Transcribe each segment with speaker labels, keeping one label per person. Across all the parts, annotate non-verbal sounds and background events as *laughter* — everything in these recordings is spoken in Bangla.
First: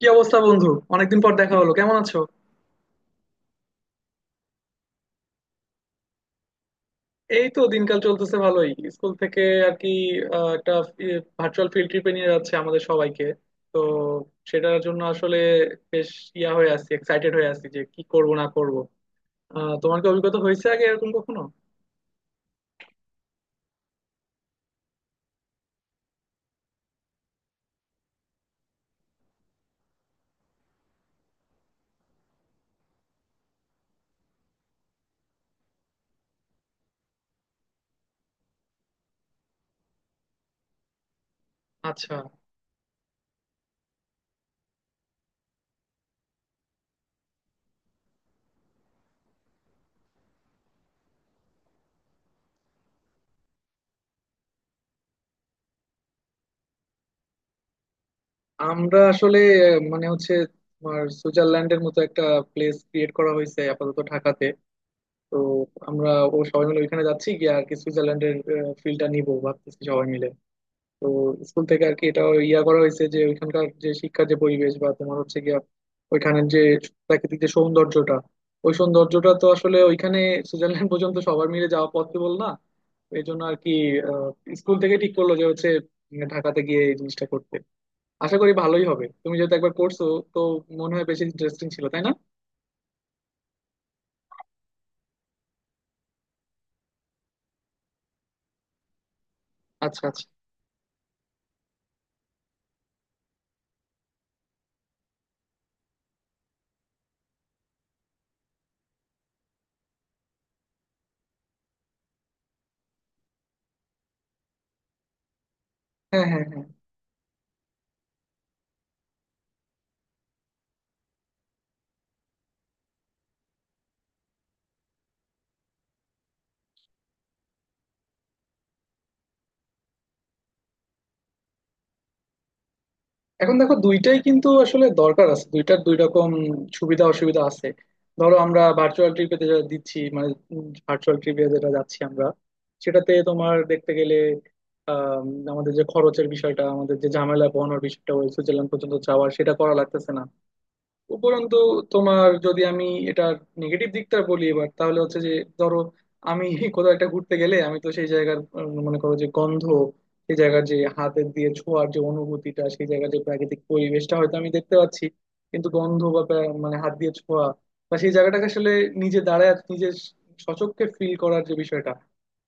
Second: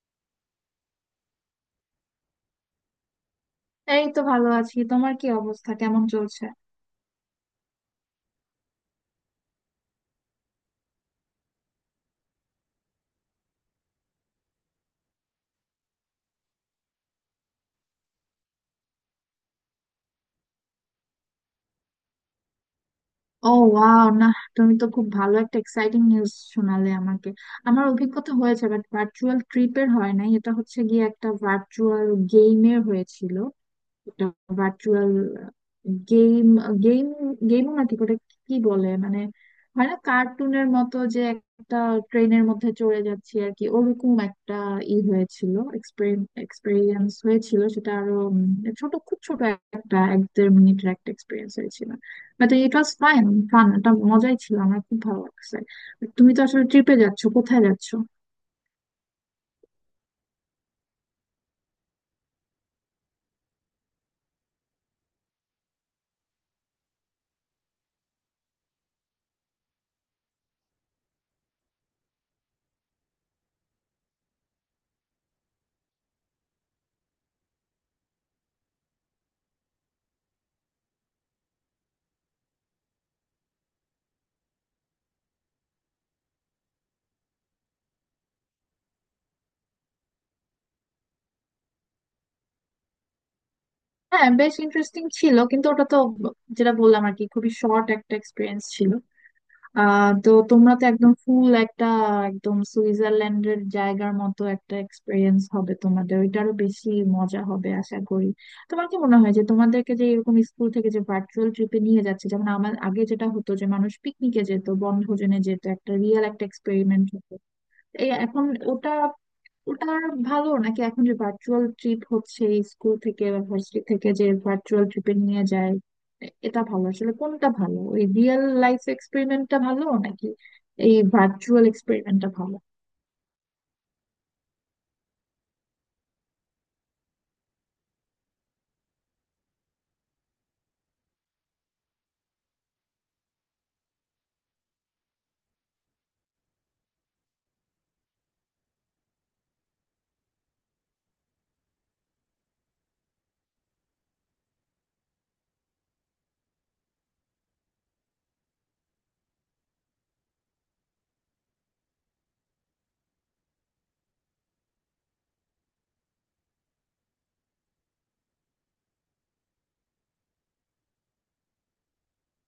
Speaker 1: কি অবস্থা, বন্ধু? অনেকদিন পর দেখা হলো, কেমন আছো?
Speaker 2: এই তো ভালো আছি। তোমার কি অবস্থা? কেমন চলছে?
Speaker 1: এই তো দিনকাল চলতেছে ভালোই। স্কুল থেকে আর কি একটা ভার্চুয়াল ফিল্ড ট্রিপে নিয়ে যাচ্ছে আমাদের সবাইকে। তো সেটার জন্য আসলে বেশ ইয়া হয়ে আছি, এক্সাইটেড হয়ে আছি যে কি করব না করব। তোমার কি অভিজ্ঞতা হয়েছে আগে এরকম কখনো?
Speaker 2: ও ওয়াও, না, তুমি তো খুব ভালো একটা এক্সাইটিং নিউজ শোনালে আমাকে। আমার অভিজ্ঞতা হয়েছে, বাট ভার্চুয়াল ট্রিপের হয় নাই। এটা হচ্ছে গিয়ে একটা ভার্চুয়াল গেমের হয়েছিল। একটা ভার্চুয়াল গেম। গেম গেমও না ঠিক ওটা, কি বলে মানে, হয় না কার্টুনের মতো যে একটা
Speaker 1: আচ্ছা।
Speaker 2: ট্রেনের মধ্যে চড়ে যাচ্ছি আর কি, ওরকম একটা ই হয়েছিল, এক্সপেরিয়েন্স হয়েছিল। সেটা আরো ছোট, খুব ছোট, একটা এক দেড় মিনিটের একটা এক্সপিরিয়েন্স হয়েছিল। But it was fine, fun. এটা মজাই ছিল, আমার খুব ভালো লাগছে। তুমি তো আসলে ট্রিপে যাচ্ছ, কোথায় যাচ্ছ?
Speaker 1: আমরা আসলে মানে হচ্ছে তোমার সুইজারল্যান্ডের মতো একটা প্লেস ক্রিয়েট করা হয়েছে আপাতত ঢাকাতে। তো আমরা ও সবাই মিলে ওইখানে যাচ্ছি গিয়ে আর কি, সুইজারল্যান্ডের ফিল্ডটা নিবো ভাবতেছি সবাই মিলে। তো স্কুল থেকে আর কি এটা ইয়া করা হয়েছে যে ওইখানকার যে শিক্ষার যে পরিবেশ বা তোমার হচ্ছে গিয়া ওইখানের যে প্রাকৃতিক যে সৌন্দর্যটা, ওই সৌন্দর্যটা তো আসলে ওইখানে সুইজারল্যান্ড *laughs* পর্যন্ত সবার মিলে যাওয়া পসিবল না। এই জন্য আর কি স্কুল থেকে ঠিক করলো যে হচ্ছে ঢাকাতে গিয়ে এই জিনিসটা করতে। আশা করি ভালোই হবে। তুমি যেহেতু একবার করছো, তো মনে হয় বেশি ইন্টারেস্টিং ছিল, তাই না?
Speaker 2: হ্যাঁ, বেশ ইন্টারেস্টিং ছিল, কিন্তু ওটা তো যেটা বললাম আর কি, খুবই শর্ট একটা এক্সপিরিয়েন্স ছিল।
Speaker 1: আচ্ছা
Speaker 2: আহ,
Speaker 1: আচ্ছা।
Speaker 2: তো তোমরা তো একদম ফুল একটা, একদম সুইজারল্যান্ডের জায়গার মতো একটা এক্সপিরিয়েন্স হবে তোমাদের। ওইটারও বেশি মজা হবে আশা করি। তোমার কি মনে হয় যে তোমাদেরকে যে এরকম স্কুল থেকে যে ভার্চুয়াল ট্রিপে নিয়ে যাচ্ছে, যেমন আমার আগে যেটা হতো যে মানুষ পিকনিকে যেত, বনভোজনে যেত, একটা রিয়েল
Speaker 1: হ্যাঁ
Speaker 2: একটা
Speaker 1: হ্যাঁ হ্যাঁ।
Speaker 2: এক্সপেরিমেন্ট হতো, এই এখন ওটা ওটা ভালো নাকি এখন যে ভার্চুয়াল ট্রিপ হচ্ছে স্কুল থেকে বা ভার্সিটি থেকে যে ভার্চুয়াল ট্রিপে নিয়ে যায়, এটা ভালো? আসলে কোনটা ভালো, ওই রিয়েল লাইফ এক্সপেরিমেন্টটা ভালো নাকি এই ভার্চুয়াল এক্সপেরিমেন্টটা ভালো?
Speaker 1: এখন দেখো দুইটাই কিন্তু আসলে দরকার আছে, দুইটার দুই রকম সুবিধা অসুবিধা আছে। ধরো আমরা ভার্চুয়াল ট্রিপে যেটা দিচ্ছি মানে ভার্চুয়াল ট্রিপে যেটা যাচ্ছি আমরা, সেটাতে তোমার দেখতে গেলে আম, আমাদের যে খরচের বিষয়টা, আমাদের যে ঝামেলা পোহানোর বিষয়টা ওই সুইজারল্যান্ড পর্যন্ত যাওয়ার, সেটা করা লাগতেছে না। উপরন্তু তোমার যদি আমি এটা নেগেটিভ দিকটা বলি এবার তাহলে হচ্ছে যে, ধরো আমি *laughs* কোথাও একটা ঘুরতে গেলে আমি তো সেই জায়গার মনে করো যে গন্ধ, সেই জায়গার যে হাতের দিয়ে ছোঁয়ার যে অনুভূতিটা, সেই জায়গার যে প্রাকৃতিক পরিবেশটা হয়তো আমি দেখতে পাচ্ছি, কিন্তু গন্ধ বা মানে হাত দিয়ে ছোঁয়া বা সেই জায়গাটাকে আসলে নিজে দাঁড়ায় নিজের সচক্ষে ফিল করার যে বিষয়টা,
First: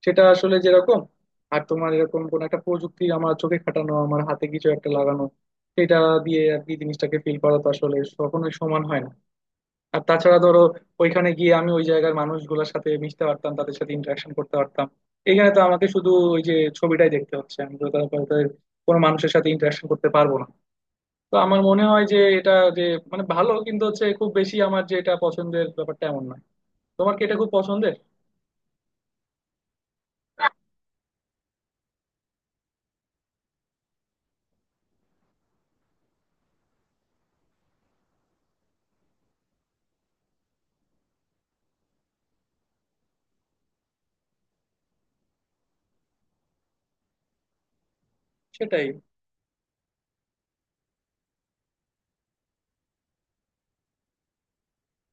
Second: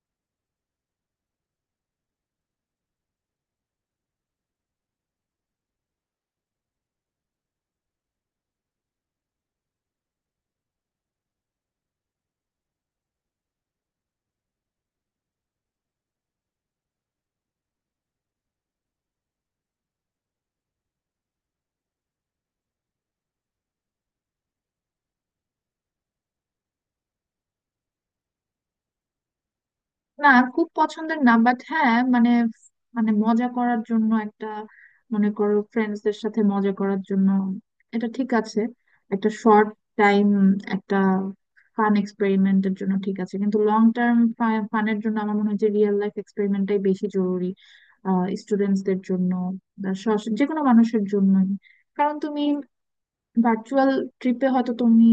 Speaker 1: সেটা আসলে যেরকম আর তোমার এরকম কোন একটা প্রযুক্তি আমার চোখে খাটানো, আমার হাতে কিছু একটা লাগানো, সেটা দিয়ে আর কি জিনিসটাকে ফিল করা, তো আসলে কখনোই সমান হয় না। আর তাছাড়া ধরো ওইখানে গিয়ে আমি ওই জায়গার মানুষগুলোর সাথে মিশতে পারতাম, তাদের সাথে ইন্টারাকশন করতে পারতাম। এখানে তো আমাকে শুধু ওই যে ছবিটাই দেখতে হচ্ছে, আমি তো তাদের কোনো মানুষের সাথে ইন্টারাকশন করতে পারবো না। তো আমার মনে হয় যে এটা যে মানে ভালো, কিন্তু হচ্ছে খুব বেশি আমার যে এটা পছন্দের ব্যাপারটা এমন নয়। তোমার কি এটা খুব পছন্দের?
Speaker 2: না, খুব পছন্দের না, বাট হ্যাঁ মানে, মানে মজা করার জন্য একটা, মনে করো ফ্রেন্ডসদের সাথে মজা করার জন্য এটা ঠিক আছে। একটা শর্ট টাইম একটা ফান এক্সপেরিমেন্টের জন্য ঠিক আছে, কিন্তু লং টার্ম ফানের জন্য আমার মনে হয় যে রিয়েল লাইফ এক্সপেরিমেন্টটাই বেশি জরুরি
Speaker 1: সেটাই,
Speaker 2: স্টুডেন্টসদের জন্য বা যে কোনো মানুষের জন্যই। কারণ তুমি ভার্চুয়াল ট্রিপে হয়তো তুমি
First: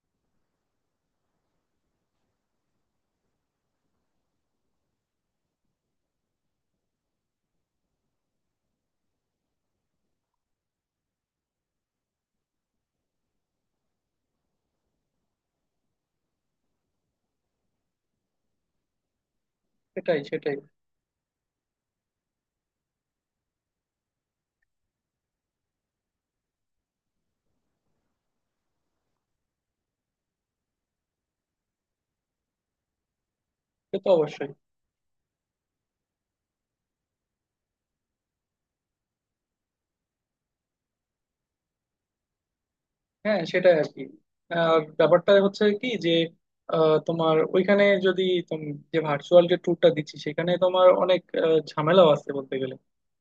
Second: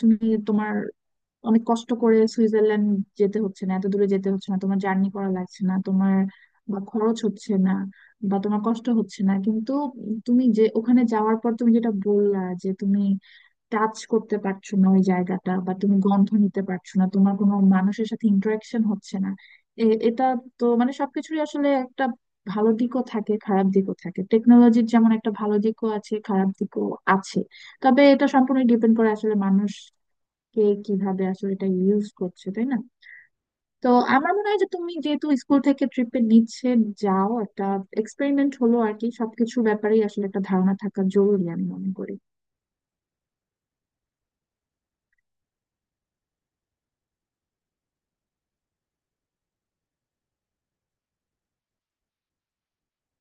Speaker 2: তুমি তোমার অনেক কষ্ট করে সুইজারল্যান্ড যেতে হচ্ছে না, এত দূরে যেতে হচ্ছে না, তোমার জার্নি করা লাগছে না, তোমার বা খরচ হচ্ছে না, বা তোমার কষ্ট হচ্ছে না, কিন্তু তুমি যে ওখানে যাওয়ার পর তুমি যেটা বললা যে তুমি টাচ করতে পারছো না ওই জায়গাটা, বা তুমি গন্ধ নিতে পারছো না, তোমার কোনো মানুষের সাথে ইন্টারাকশন হচ্ছে না,
Speaker 1: সেটাই,
Speaker 2: এটা।
Speaker 1: সেটাই।
Speaker 2: তো মানে সবকিছুরই আসলে একটা ভালো দিকও থাকে, খারাপ দিকও থাকে। টেকনোলজির যেমন একটা ভালো দিকও আছে, খারাপ দিকও আছে। তবে এটা সম্পূর্ণ ডিপেন্ড করে আসলে মানুষ কে কিভাবে আসলে এটা ইউজ করছে, তাই না? তো
Speaker 1: সে তো
Speaker 2: আমার মনে
Speaker 1: অবশ্যই।
Speaker 2: হয় যে তুমি যেহেতু স্কুল থেকে ট্রিপে নিচ্ছে, যাও, একটা এক্সপেরিমেন্ট হলো আর কি। সবকিছু ব্যাপারেই আসলে একটা ধারণা থাকা জরুরি আমি মনে করি।
Speaker 1: হ্যাঁ, সেটাই আর কি। আহ, ব্যাপারটা হচ্ছে কি যে, তোমার ওইখানে যদি তুমি যে ভার্চুয়াল যে ট্যুরটা দিচ্ছি, সেখানে তোমার অনেক ঝামেলাও আছে বলতে গেলে।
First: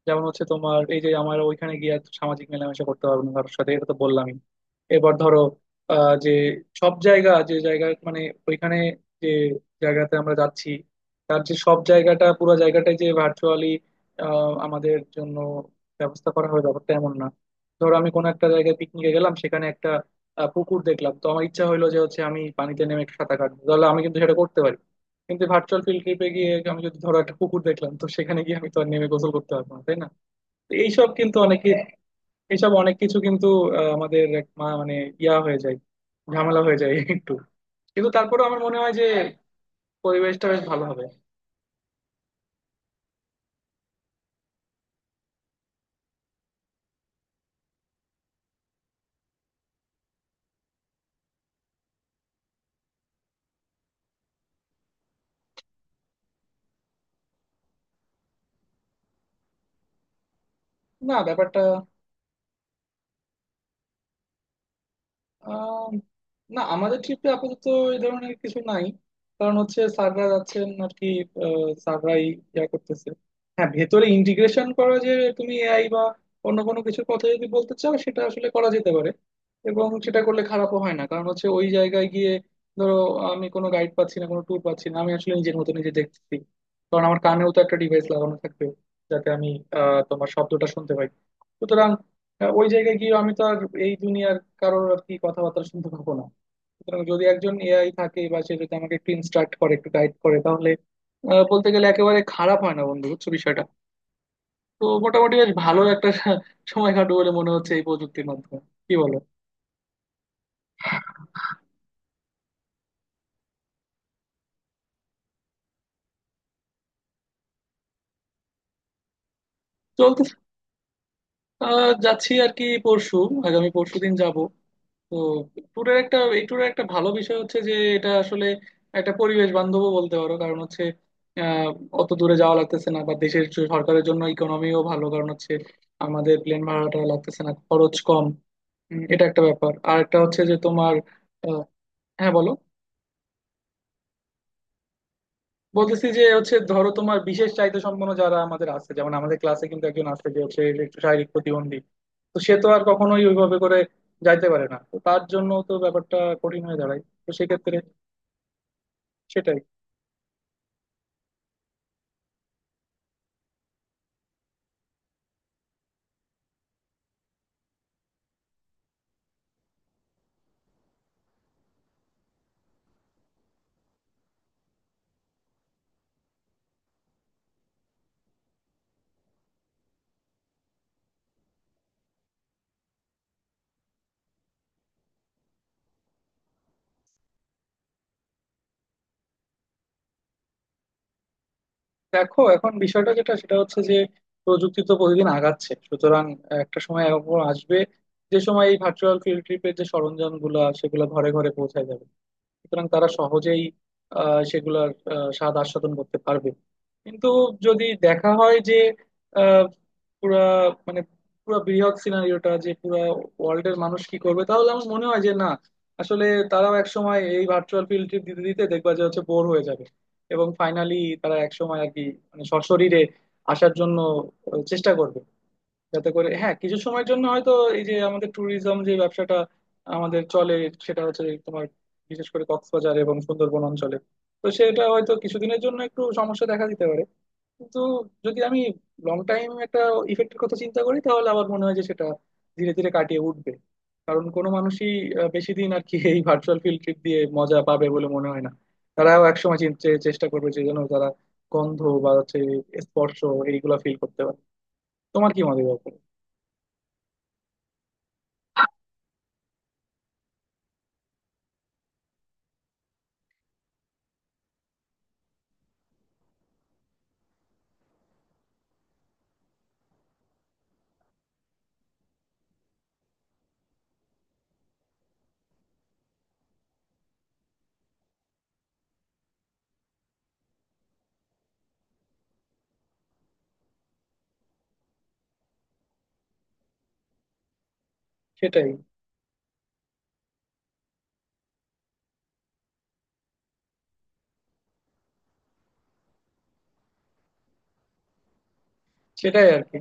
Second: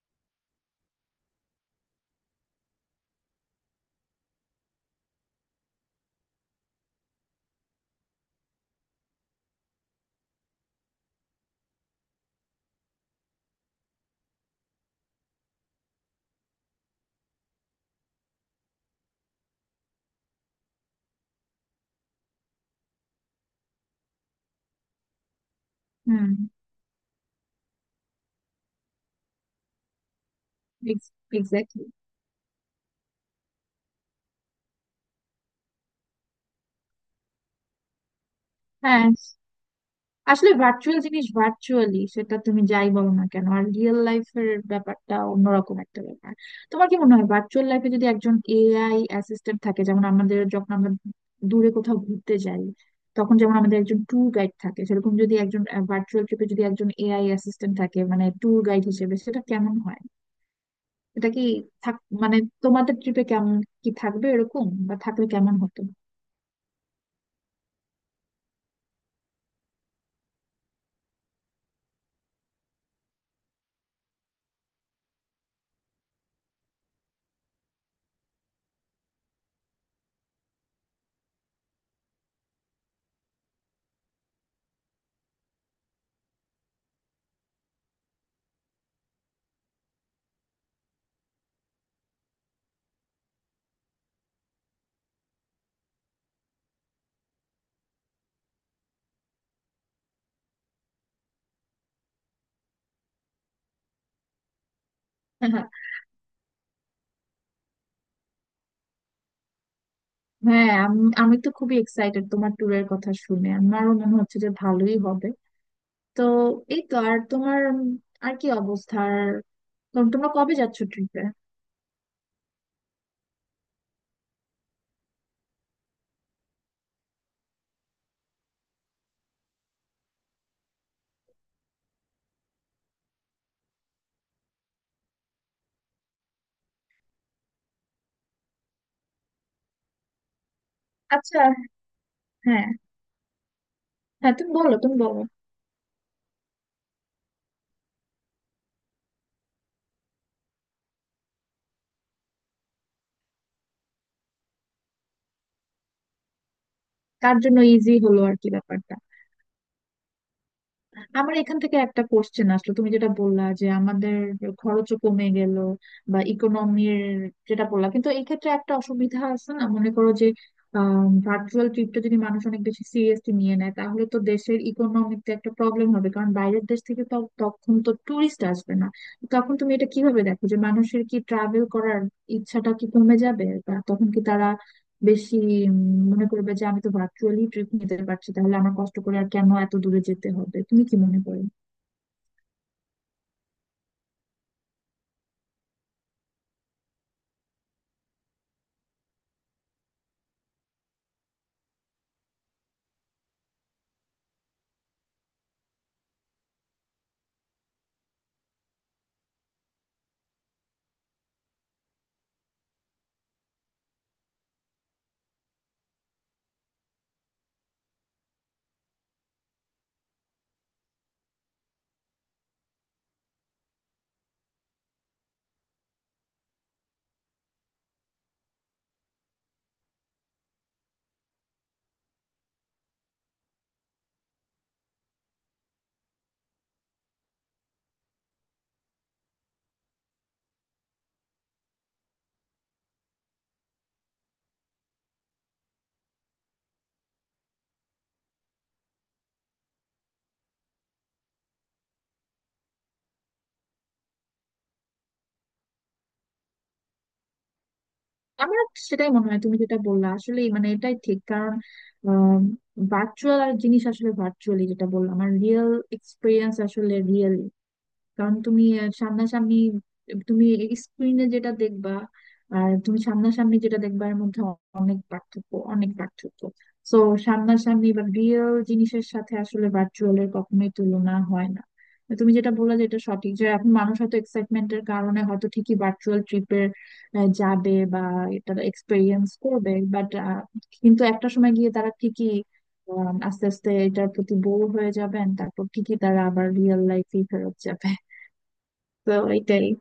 Speaker 1: যেমন হচ্ছে তোমার এই যে আমার ওইখানে গিয়ে আর সামাজিক মেলামেশা করতে পারবো না কারোর সাথে, এটা তো বললামই। এবার ধরো যে সব জায়গা যে জায়গা মানে ওইখানে যে জায়গাতে আমরা যাচ্ছি, তার যে সব জায়গাটা পুরো জায়গাটাই যে ভার্চুয়ালি আমাদের জন্য ব্যবস্থা করা হবে, ব্যাপারটা এমন না। ধরো আমি কোনো একটা জায়গায় পিকনিকে গেলাম, সেখানে একটা পুকুর দেখলাম, তো আমার ইচ্ছা হলো যে হচ্ছে আমি পানিতে নেমে একটু সাঁতার কাটবো, তাহলে আমি কিন্তু সেটা করতে পারি। কিন্তু ভার্চুয়াল ফিল্ড ট্রিপে
Speaker 2: হুম।
Speaker 1: গিয়ে আমি যদি ধরো একটা পুকুর দেখলাম, তো সেখানে গিয়ে আমি তো আর নেমে গোসল করতে পারবো না, তাই না? তো এইসব কিন্তু অনেকে,
Speaker 2: এক্স্যাক্টলি।
Speaker 1: এইসব অনেক কিছু কিন্তু আমাদের এক মানে ইয়া হয়ে যায়, ঝামেলা হয়ে যায় একটু। কিন্তু তারপরেও আমার মনে হয় যে
Speaker 2: হ্যাঁ।
Speaker 1: পরিবেশটা
Speaker 2: আসলে
Speaker 1: বেশ ভালো
Speaker 2: ভার্চুয়াল
Speaker 1: হবে।
Speaker 2: জিনিস ভার্চুয়ালি, সেটা তুমি যাই বলো না কেন, আর রিয়েল লাইফের ব্যাপারটা অন্যরকম একটা ব্যাপার। তোমার কি মনে হয় ভার্চুয়াল লাইফে যদি একজন এআই অ্যাসিস্ট্যান্ট থাকে, যেমন আমাদের যখন আমরা দূরে কোথাও ঘুরতে যাই তখন যেমন আমাদের একজন ট্যুর গাইড থাকে, সেরকম যদি একজন ভার্চুয়াল ট্রিপে যদি একজন এআই অ্যাসিস্ট্যান্ট থাকে মানে ট্যুর গাইড হিসেবে, সেটা কেমন হয়?
Speaker 1: না,
Speaker 2: এটা কি
Speaker 1: ব্যাপারটা
Speaker 2: থাক, মানে তোমাদের ট্রিপে কেমন কি থাকবে এরকম, বা থাকলে কেমন হতো?
Speaker 1: আহ, না, আমাদের ট্রিপে আপাতত এই ধরনের কিছু নাই। কারণ হচ্ছে স্যাররা যাচ্ছেন আর কি, স্যাররাই ইয়া করতেছে। হ্যাঁ, ভেতরে ইন্টিগ্রেশন করা যে তুমি এআই বা অন্য কোনো কিছুর কথা যদি বলতে চাও, সেটা আসলে করা যেতে পারে। এবং সেটা করলে খারাপও হয় না। কারণ হচ্ছে ওই জায়গায় গিয়ে ধরো আমি কোনো গাইড পাচ্ছি না, কোনো ট্যুর পাচ্ছি না, আমি আসলে নিজের মতো নিজে দেখতেছি। কারণ আমার কানেও তো একটা ডিভাইস লাগানো থাকবে, যাতে আমি তোমার শব্দটা শুনতে পাই। সুতরাং ওই জায়গায় গিয়ে আমি তো আর এই দুনিয়ার কারোর আর কি কথাবার্তা শুনতে পাবো না। সুতরাং যদি একজন এআই থাকে বা সে যদি আমাকে একটু ইনস্ট্রাক্ট করে, একটু গাইড করে, তাহলে বলতে গেলে একেবারে খারাপ হয় না, বন্ধু। বুঝছো বিষয়টা? তো মোটামুটি বেশ ভালো একটা *laughs* সময় কাটবে বলে মনে হচ্ছে এই প্রযুক্তির মাধ্যমে। কি বলো?
Speaker 2: হ্যাঁ, আমি আমি তো খুবই এক্সাইটেড তোমার ট্যুরের কথা শুনে, আমারও মনে হচ্ছে যে ভালোই হবে। তো এই তো। আর তোমার আর কি অবস্থা? আর
Speaker 1: চলতে
Speaker 2: তোমরা কবে যাচ্ছ ট্রিপে?
Speaker 1: আহ যাচ্ছি আর কি পরশু, আগামী পরশু দিন যাবো। তো ট্যুরের একটা, এই ট্যুরের একটা ভালো বিষয় হচ্ছে যে এটা আসলে একটা পরিবেশ বান্ধবও বলতে পারো। কারণ হচ্ছে আহ, অত দূরে যাওয়া লাগতেছে না বা দেশের যে সরকারের জন্য ইকোনমিও ভালো। কারণ হচ্ছে আমাদের প্লেন ভাড়াটা লাগতেছে না, খরচ কম। এটা একটা ব্যাপার। আর একটা হচ্ছে যে তোমার
Speaker 2: আচ্ছা।
Speaker 1: আহ, হ্যাঁ, বলো।
Speaker 2: হ্যাঁ। হ্যাঁ, তুমি বলো, তুমি বলো।
Speaker 1: বলতেছি যে হচ্ছে ধরো তোমার বিশেষ চাহিদা সম্পন্ন যারা আমাদের আছে, যেমন আমাদের ক্লাসে কিন্তু একজন আছে যে হচ্ছে একটু শারীরিক প্রতিবন্ধী, তো সে তো আর কখনোই ওইভাবে করে যাইতে পারে না। তো তার জন্য তো ব্যাপারটা কঠিন হয়ে দাঁড়ায়। তো
Speaker 2: কার জন্য
Speaker 1: সেক্ষেত্রে
Speaker 2: ইজি হলো আর কি ব্যাপার।
Speaker 1: সেটাই।
Speaker 2: আমার এখান থেকে একটা কোশ্চেন আসলো, তুমি যেটা বললা যে আমাদের খরচও কমে গেল, বা ইকোনমির যেটা বললা, কিন্তু এই ক্ষেত্রে একটা অসুবিধা আছে না? মনে করো যে ভার্চুয়াল ট্রিপটা যদি মানুষ অনেক বেশি সিরিয়াসলি নিয়ে নেয়, তাহলে তো দেশের ইকোনমিতে একটা প্রবলেম হবে, কারণ বাইরের দেশ থেকে তো তখন তো ট্যুরিস্ট আসবে না। তখন তুমি এটা কিভাবে দেখো, যে মানুষের কি ট্রাভেল করার ইচ্ছাটা কি কমে যাবে, বা তখন কি তারা বেশি উম, মনে করবে যে আমি তো ভার্চুয়ালি ট্রিপ নিতে পারছি, তাহলে আমার কষ্ট করে আর কেন এত দূরে যেতে হবে? তুমি কি মনে করো?
Speaker 1: দেখো এখন বিষয়টা যেটা সেটা হচ্ছে যে প্রযুক্তি তো প্রতিদিন আগাচ্ছে, সুতরাং একটা সময় এরকম আসবে যে সময় এই ভার্চুয়াল ফিল্ড ট্রিপের যে সরঞ্জাম গুলা সেগুলো ঘরে ঘরে পৌঁছায় যাবে। সুতরাং তারা সহজেই সেগুলার স্বাদ আস্বাদন করতে পারবে। কিন্তু যদি দেখা হয় যে আহ, পুরা মানে পুরা বৃহৎ সিনারিওটা যে পুরা ওয়ার্ল্ডের মানুষ কি করবে, তাহলে আমার মনে হয় যে না, আসলে তারাও এক সময় এই ভার্চুয়াল ফিল্ড ট্রিপ দিতে দিতে দেখবা যে হচ্ছে বোর হয়ে যাবে। এবং ফাইনালি তারা এক সময় আর কি মানে সশরীরে আসার জন্য চেষ্টা করবে। যাতে করে হ্যাঁ কিছু সময়ের জন্য হয়তো এই যে আমাদের ট্যুরিজম যে ব্যবসাটা আমাদের চলে, সেটা হচ্ছে এই তোমার বিশেষ করে কক্সবাজার এবং সুন্দরবন অঞ্চলে, তো সেটা হয়তো কিছুদিনের জন্য একটু সমস্যা দেখা দিতে পারে। কিন্তু যদি আমি লং টাইম একটা ইফেক্টের কথা চিন্তা করি, তাহলে আবার মনে হয় যে সেটা ধীরে ধীরে কাটিয়ে উঠবে। কারণ কোনো মানুষই বেশি দিন আর কি এই ভার্চুয়াল ফিল্ড ট্রিপ দিয়ে মজা পাবে বলে মনে হয় না। তারাও একসময় চেষ্টা করবে যে যেন তারা গন্ধ বা হচ্ছে স্পর্শ এইগুলা ফিল করতে পারে। তোমার কি মনে হয় এই ব্যাপারে?
Speaker 2: আমার সেটাই মনে হয়, তুমি যেটা বললা আসলে মানে এটাই ঠিক। কারণ ভার্চুয়াল আর জিনিস, আসলে ভার্চুয়ালি যেটা বললাম, আর রিয়েল এক্সপিরিয়েন্স আসলে রিয়েল। কারণ তুমি সামনাসামনি তুমি স্ক্রিনে যেটা দেখবা, আর তুমি সামনাসামনি যেটা দেখবা, এর মধ্যে অনেক পার্থক্য, অনেক পার্থক্য। তো সামনাসামনি বা রিয়েল জিনিসের সাথে আসলে ভার্চুয়ালের কখনোই তুলনা হয় না। তো তুমি যেটা বললে যে এটা সঠিক, যে এখন মানুষ হয়তো এক্সাইটমেন্টের কারণে হয়তো ঠিকই ভার্চুয়াল ট্রিপের যাবে বা এটা
Speaker 1: সেটাই,
Speaker 2: এক্সপেরিয়েন্স করবে, বাট কিন্তু একটা সময় গিয়ে তারা ঠিকই আস্তে আস্তে এটার প্রতি বোর হয়ে যাবেন, তারপর ঠিকই তারা আবার রিয়েল লাইফে ফেরত যাবে। তো
Speaker 1: সেটাই আর
Speaker 2: এটাই।
Speaker 1: কি,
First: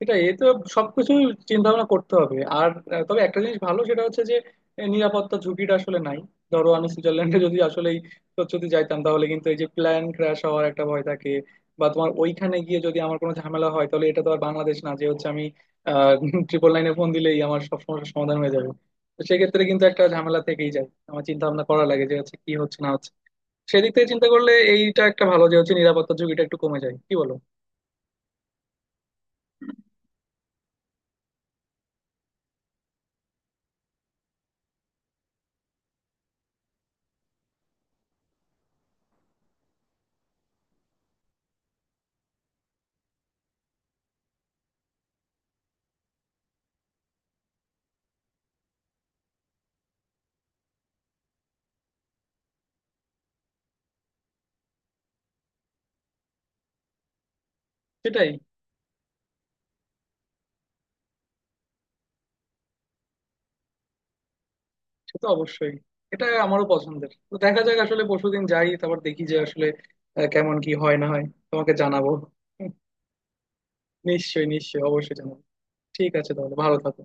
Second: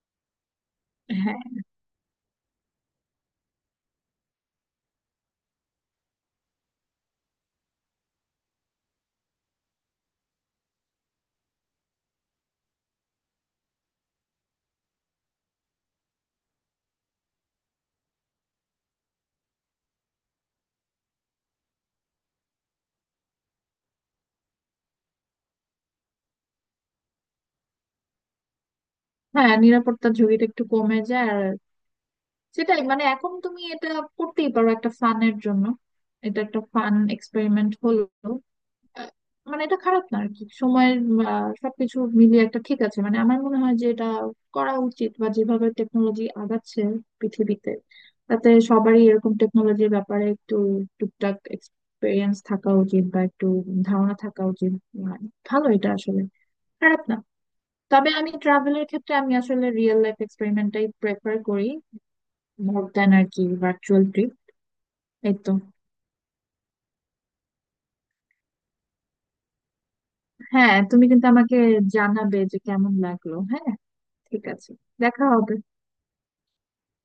Speaker 1: সেটাই। এ তো সবকিছু
Speaker 2: হ্যাঁ।
Speaker 1: চিন্তা ভাবনা করতে হবে। আর তবে একটা জিনিস ভালো, সেটা হচ্ছে যে নিরাপত্তা ঝুঁকিটা আসলে নাই। ধরো আমি সুইজারল্যান্ডে যদি আসলে যদি যাইতাম, তাহলে কিন্তু এই যে প্ল্যান ক্র্যাশ হওয়ার একটা ভয় থাকে। বা তোমার ওইখানে গিয়ে যদি আমার কোনো ঝামেলা হয়, তাহলে এটা তো আর বাংলাদেশ না যে হচ্ছে আমি আহ *laughs* ট্রিপল নাইনে ফোন দিলেই আমার সব সমস্যার সমাধান হয়ে যাবে। তো সেক্ষেত্রে কিন্তু একটা ঝামেলা থেকেই যায়, আমার চিন্তা ভাবনা করা লাগে যে হচ্ছে কি হচ্ছে না হচ্ছে। সেদিক থেকে চিন্তা করলে এইটা একটা ভালো যে হচ্ছে নিরাপত্তা ঝুঁকিটা একটু কমে যায়। কি বলো?
Speaker 2: হ্যাঁ, নিরাপত্তার ঝুঁকিটা একটু কমে যায়। আর সেটাই, মানে এখন তুমি এটা করতেই পারো একটা ফানের জন্য, এটা একটা ফান এক্সপেরিমেন্ট হলো। আহ, মানে এটা খারাপ না আর কি। সময়ের সবকিছু মিলিয়ে একটা ঠিক আছে, মানে আমার মনে হয় যে এটা করা উচিত। বা যেভাবে টেকনোলজি আগাচ্ছে পৃথিবীতে, তাতে সবারই এরকম টেকনোলজির ব্যাপারে একটু টুকটাক এক্সপিরিয়েন্স থাকা উচিত, বা একটু ধারণা থাকা উচিত। আহ, ভালো, এটা আসলে খারাপ না। তবে
Speaker 1: সেটাই।
Speaker 2: আমি ট্রাভেলের ক্ষেত্রে আমি আসলে রিয়েল লাইফ এক্সপেরিমেন্টটাই প্রেফার করি মোর দ্যান আর কি ভার্চুয়াল ট্রিপ।
Speaker 1: সে তো
Speaker 2: এই তো।
Speaker 1: অবশ্যই। এটা আমারও পছন্দের। তো দেখা যাক আসলে পরশুদিন যাই, তারপর দেখি যে আসলে কেমন কি
Speaker 2: হ্যাঁ,
Speaker 1: হয়
Speaker 2: তুমি
Speaker 1: না হয়।
Speaker 2: কিন্তু আমাকে
Speaker 1: তোমাকে জানাবো।
Speaker 2: জানাবে যে কেমন লাগলো, হ্যাঁ। ঠিক
Speaker 1: নিশ্চয়ই,
Speaker 2: আছে।
Speaker 1: নিশ্চয়ই, অবশ্যই
Speaker 2: দেখা
Speaker 1: জানাবো।
Speaker 2: হবে।
Speaker 1: ঠিক আছে তাহলে, ভালো থাকো।